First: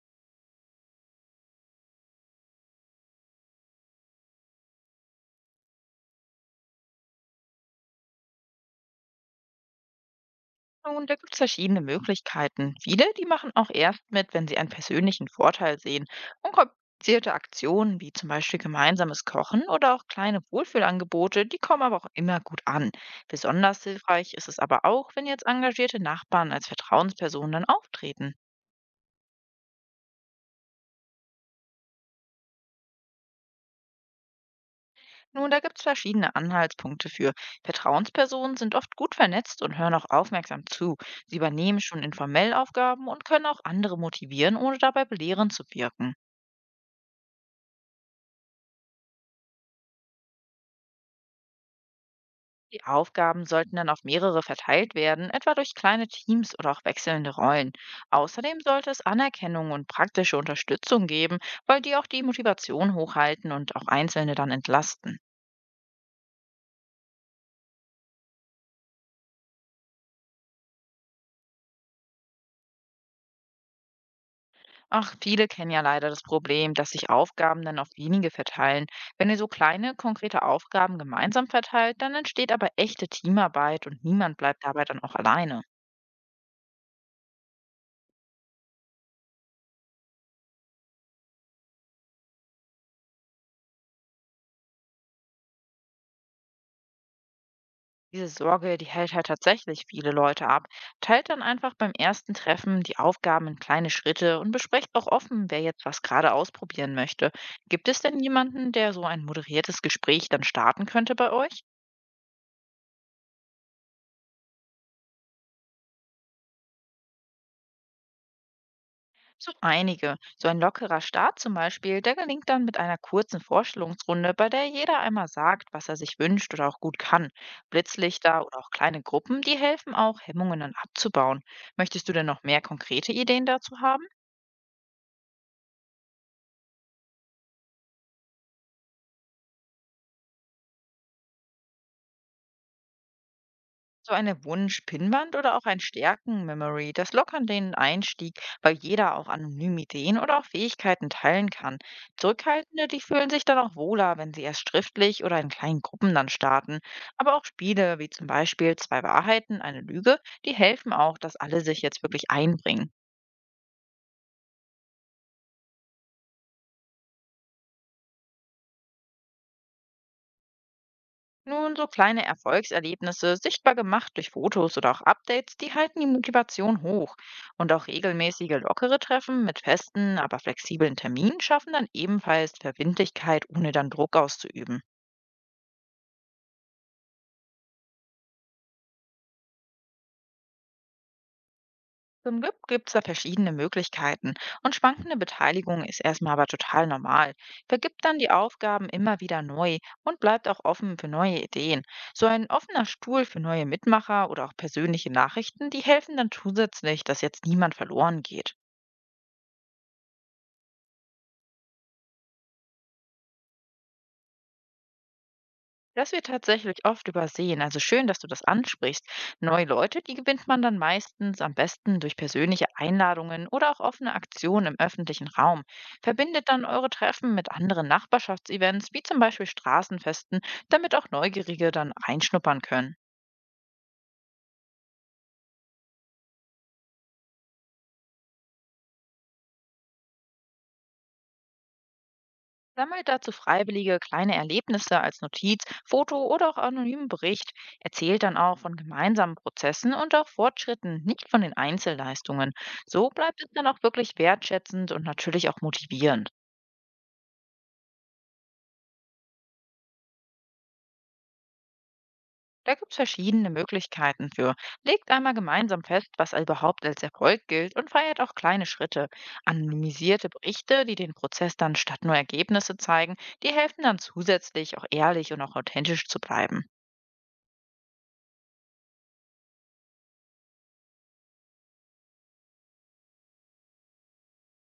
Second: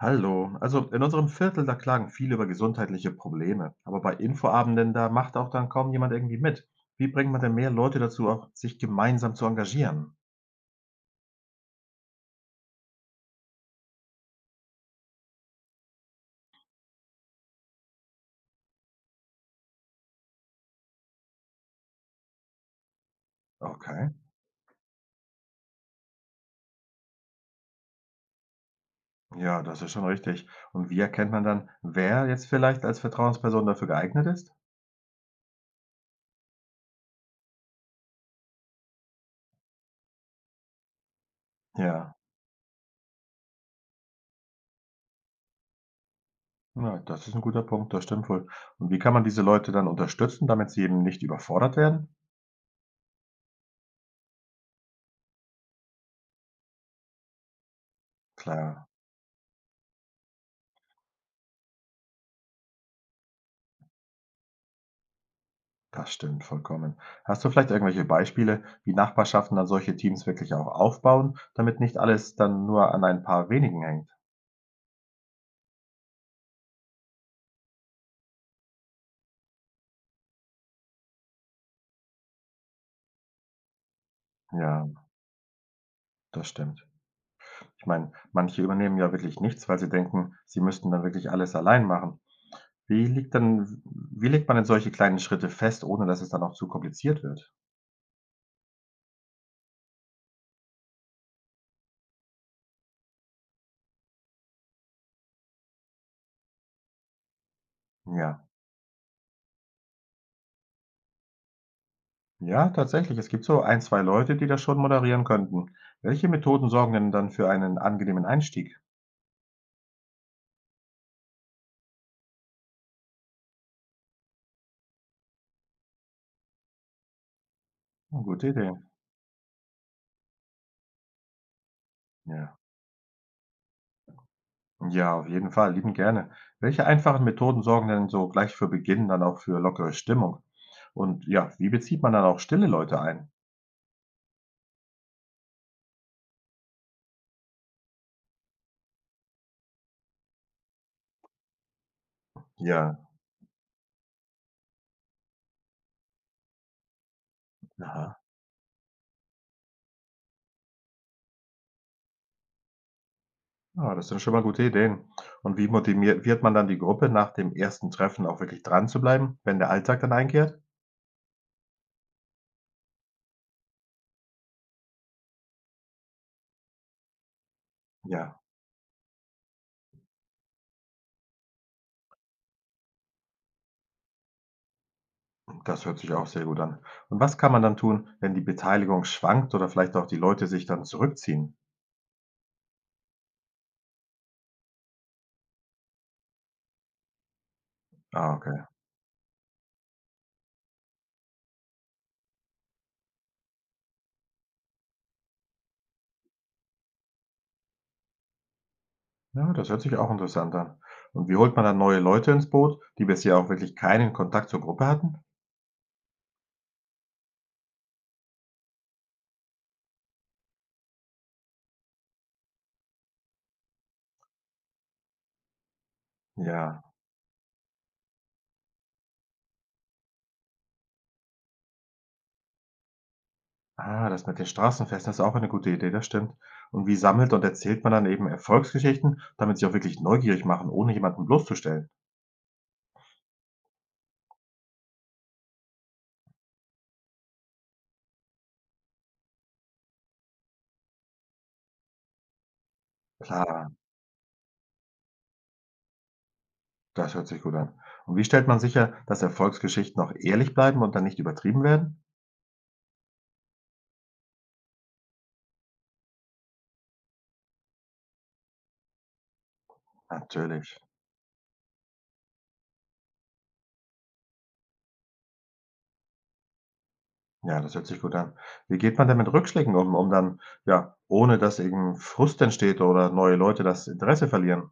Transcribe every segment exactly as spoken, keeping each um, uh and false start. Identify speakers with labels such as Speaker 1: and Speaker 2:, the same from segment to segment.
Speaker 1: Hallo. Also in unserem Viertel, da klagen viele über gesundheitliche Probleme. Aber bei Infoabenden, da macht auch dann kaum jemand irgendwie mit. Wie bringt man denn mehr Leute dazu, auch sich gemeinsam zu engagieren?
Speaker 2: Nun, da gibt es verschiedene Möglichkeiten. Viele, die machen auch erst mit, wenn sie einen persönlichen Vorteil sehen. Unkomplizierte Aktionen wie zum Beispiel gemeinsames Kochen oder auch kleine Wohlfühlangebote, die kommen aber auch immer gut an. Besonders
Speaker 1: Okay.
Speaker 2: hilfreich ist es aber auch, wenn jetzt engagierte Nachbarn als Vertrauenspersonen dann auftreten.
Speaker 1: Ja, das ist schon richtig. Und wie erkennt man dann, wer jetzt vielleicht als Vertrauensperson dafür geeignet ist?
Speaker 2: Nun, da gibt es verschiedene Anhaltspunkte für. Vertrauenspersonen sind oft gut vernetzt und hören auch aufmerksam zu. Sie übernehmen schon
Speaker 1: Ja,
Speaker 2: informell Aufgaben und können auch andere motivieren, ohne dabei belehrend zu wirken.
Speaker 1: na, das ist ein guter Punkt, das stimmt wohl. Und wie kann man diese Leute dann unterstützen, damit sie eben nicht überfordert werden?
Speaker 2: Die Aufgaben sollten dann auf mehrere verteilt werden, etwa durch kleine Teams oder auch wechselnde Rollen. Außerdem sollte
Speaker 1: Klar.
Speaker 2: es Anerkennung und praktische Unterstützung geben, weil die auch die Motivation hochhalten und auch Einzelne dann entlasten.
Speaker 1: Das stimmt vollkommen. Hast du vielleicht irgendwelche Beispiele, wie Nachbarschaften dann solche Teams wirklich auch aufbauen, damit nicht alles dann nur an ein paar wenigen hängt?
Speaker 2: Ach, viele kennen ja leider das Problem, dass sich Aufgaben dann auf wenige verteilen. Wenn ihr so kleine, konkrete Aufgaben gemeinsam verteilt, dann entsteht aber echte Teamarbeit und niemand bleibt dabei
Speaker 1: Ja,
Speaker 2: dann auch alleine.
Speaker 1: das stimmt. Ich meine, manche übernehmen ja wirklich nichts, weil sie denken, sie müssten dann wirklich alles allein machen. Wie liegt denn, wie legt man denn solche kleinen Schritte fest, ohne dass es dann auch zu kompliziert wird?
Speaker 2: Diese Sorge, die hält halt tatsächlich viele Leute ab. Teilt dann einfach beim ersten Treffen die Aufgaben in kleine Schritte und besprecht auch offen, wer jetzt was gerade ausprobieren möchte. Gibt es denn
Speaker 1: Ja,
Speaker 2: jemanden, der so ein moderiertes Gespräch dann starten könnte bei euch?
Speaker 1: ja, tatsächlich. Es gibt so ein, zwei Leute, die das schon moderieren könnten. Welche Methoden sorgen denn dann für einen angenehmen Einstieg?
Speaker 2: So einige. So ein lockerer Start zum Beispiel, der gelingt dann mit einer kurzen Vorstellungsrunde, bei der jeder einmal sagt, was er sich wünscht oder auch gut kann.
Speaker 1: Hm,
Speaker 2: Blitzlichter
Speaker 1: gute
Speaker 2: oder auch
Speaker 1: Idee.
Speaker 2: kleine Gruppen, die helfen auch, Hemmungen dann abzubauen. Möchtest du denn noch
Speaker 1: Ja.
Speaker 2: mehr konkrete Ideen dazu haben?
Speaker 1: Ja, auf jeden Fall, lieben gerne. Welche einfachen Methoden sorgen denn so gleich für Beginn dann auch für lockere Stimmung? Und ja, wie bezieht man dann auch stille Leute ein?
Speaker 2: So eine Wunsch-Pinnwand oder auch ein Stärken-Memory, das lockern den Einstieg, weil jeder auch anonym Ideen oder auch Fähigkeiten teilen kann. Zurückhaltende,
Speaker 1: Ja,
Speaker 2: die fühlen sich dann auch wohler, wenn sie erst schriftlich oder in kleinen Gruppen dann starten. Aber auch Spiele wie
Speaker 1: aha.
Speaker 2: zum Beispiel Zwei Wahrheiten, eine Lüge, die helfen auch, dass alle sich jetzt wirklich einbringen.
Speaker 1: Ah, das sind schon mal gute Ideen. Und wie motiviert man dann die Gruppe nach dem ersten Treffen auch wirklich dran zu bleiben, wenn der Alltag dann einkehrt?
Speaker 2: Nun, so kleine Erfolgserlebnisse, sichtbar gemacht durch Fotos oder auch Updates, die halten die Motivation hoch. Und auch
Speaker 1: Ja,
Speaker 2: regelmäßige lockere Treffen mit festen, aber flexiblen Terminen schaffen dann ebenfalls Verbindlichkeit, ohne dann Druck auszuüben.
Speaker 1: das hört sich auch sehr gut an. Und was kann man dann tun, wenn die Beteiligung schwankt oder vielleicht auch die Leute sich dann zurückziehen?
Speaker 2: Zum Glück gibt es da verschiedene Möglichkeiten und schwankende Beteiligung ist erstmal aber total normal. Vergibt dann die
Speaker 1: Ah.
Speaker 2: Aufgaben immer wieder neu und bleibt auch offen für neue Ideen. So ein offener Stuhl für neue Mitmacher oder auch persönliche Nachrichten, die helfen dann zusätzlich, dass jetzt niemand verloren geht.
Speaker 1: Ja, das hört sich auch interessant an. Und wie holt man dann neue Leute ins Boot, die bisher auch wirklich keinen Kontakt zur Gruppe hatten?
Speaker 2: Das wird tatsächlich oft übersehen. Also schön, dass du das ansprichst. Neue Leute, die gewinnt man dann meistens am besten durch persönliche Einladungen oder auch offene Aktionen im öffentlichen Raum. Verbindet dann
Speaker 1: Ja,
Speaker 2: eure Treffen mit anderen Nachbarschaftsevents, wie zum Beispiel Straßenfesten, damit auch Neugierige dann reinschnuppern können.
Speaker 1: ah, das mit den Straßenfesten ist auch eine gute Idee, das stimmt. Und wie sammelt und erzählt man dann eben Erfolgsgeschichten, damit sie auch wirklich neugierig machen, ohne jemanden bloßzustellen?
Speaker 2: Sammelt dazu Freiwillige kleine Erlebnisse als Notiz, Foto oder auch anonymen Bericht. Erzählt dann auch von gemeinsamen Prozessen und auch Fortschritten, nicht von den Einzelleistungen. So bleibt es dann
Speaker 1: Klar,
Speaker 2: auch wirklich wertschätzend und natürlich auch motivierend.
Speaker 1: das hört sich gut an. Und wie stellt man sicher, dass Erfolgsgeschichten auch ehrlich bleiben und dann nicht übertrieben werden?
Speaker 2: Da gibt es verschiedene Möglichkeiten für. Legt einmal gemeinsam fest, was überhaupt als Erfolg gilt und feiert auch kleine Schritte. Anonymisierte
Speaker 1: Natürlich.
Speaker 2: Berichte, die den Prozess dann statt nur Ergebnisse zeigen, die helfen dann zusätzlich auch ehrlich und auch authentisch zu bleiben.
Speaker 1: Ja, das hört sich gut an. Wie geht man denn mit Rückschlägen um, um dann, ja, ohne dass eben Frust entsteht oder neue Leute das Interesse verlieren?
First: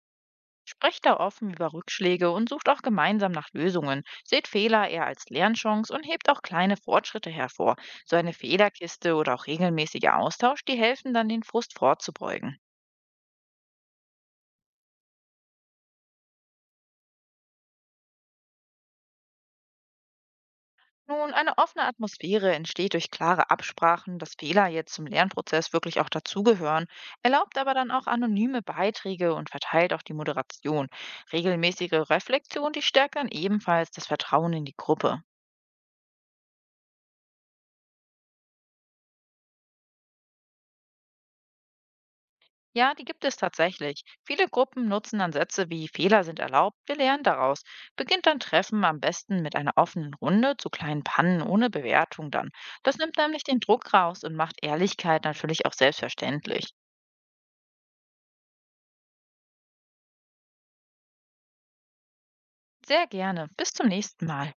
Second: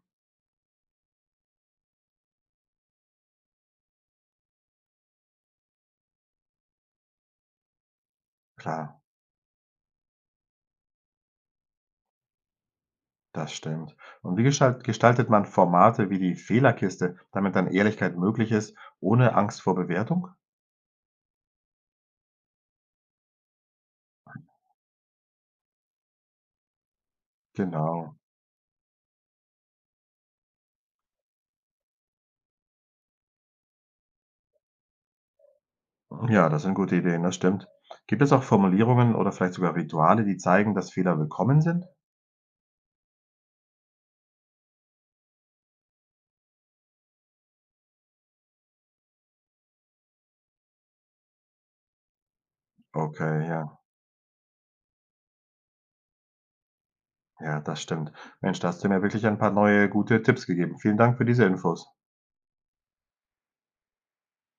Speaker 2: Sprecht da offen über Rückschläge und sucht auch gemeinsam nach Lösungen. Seht Fehler eher als Lernchance und hebt auch kleine Fortschritte hervor. So eine
Speaker 1: Klar.
Speaker 2: Fehlerkiste oder auch regelmäßiger Austausch, die helfen dann, den Frust vorzubeugen.
Speaker 1: Das stimmt. Und wie gestalt gestaltet man Formate wie die Fehlerkiste, damit dann Ehrlichkeit möglich ist, ohne Angst vor Bewertung?
Speaker 2: Nun, eine offene Atmosphäre entsteht durch klare Absprachen, dass Fehler jetzt zum Lernprozess wirklich auch dazugehören, erlaubt aber dann auch
Speaker 1: Genau.
Speaker 2: anonyme Beiträge und verteilt auch die Moderation. Regelmäßige Reflexion, die stärkt dann ebenfalls das Vertrauen in die Gruppe.
Speaker 1: Mhm. Ja, das sind gute Ideen, das stimmt. Gibt es auch Formulierungen oder vielleicht sogar Rituale, die zeigen, dass Fehler willkommen sind?
Speaker 2: Ja, die gibt es tatsächlich. Viele Gruppen nutzen dann Sätze wie Fehler sind erlaubt, wir lernen daraus. Beginnt dann Treffen am besten mit einer offenen Runde zu kleinen Pannen ohne Bewertung dann. Das nimmt nämlich
Speaker 1: Okay,
Speaker 2: den
Speaker 1: ja,
Speaker 2: Druck raus und macht Ehrlichkeit natürlich auch selbstverständlich.
Speaker 1: ja, das stimmt. Mensch, da hast du mir wirklich ein paar neue gute Tipps gegeben. Vielen Dank für diese Infos.
Speaker 2: Sehr gerne. Bis zum nächsten Mal.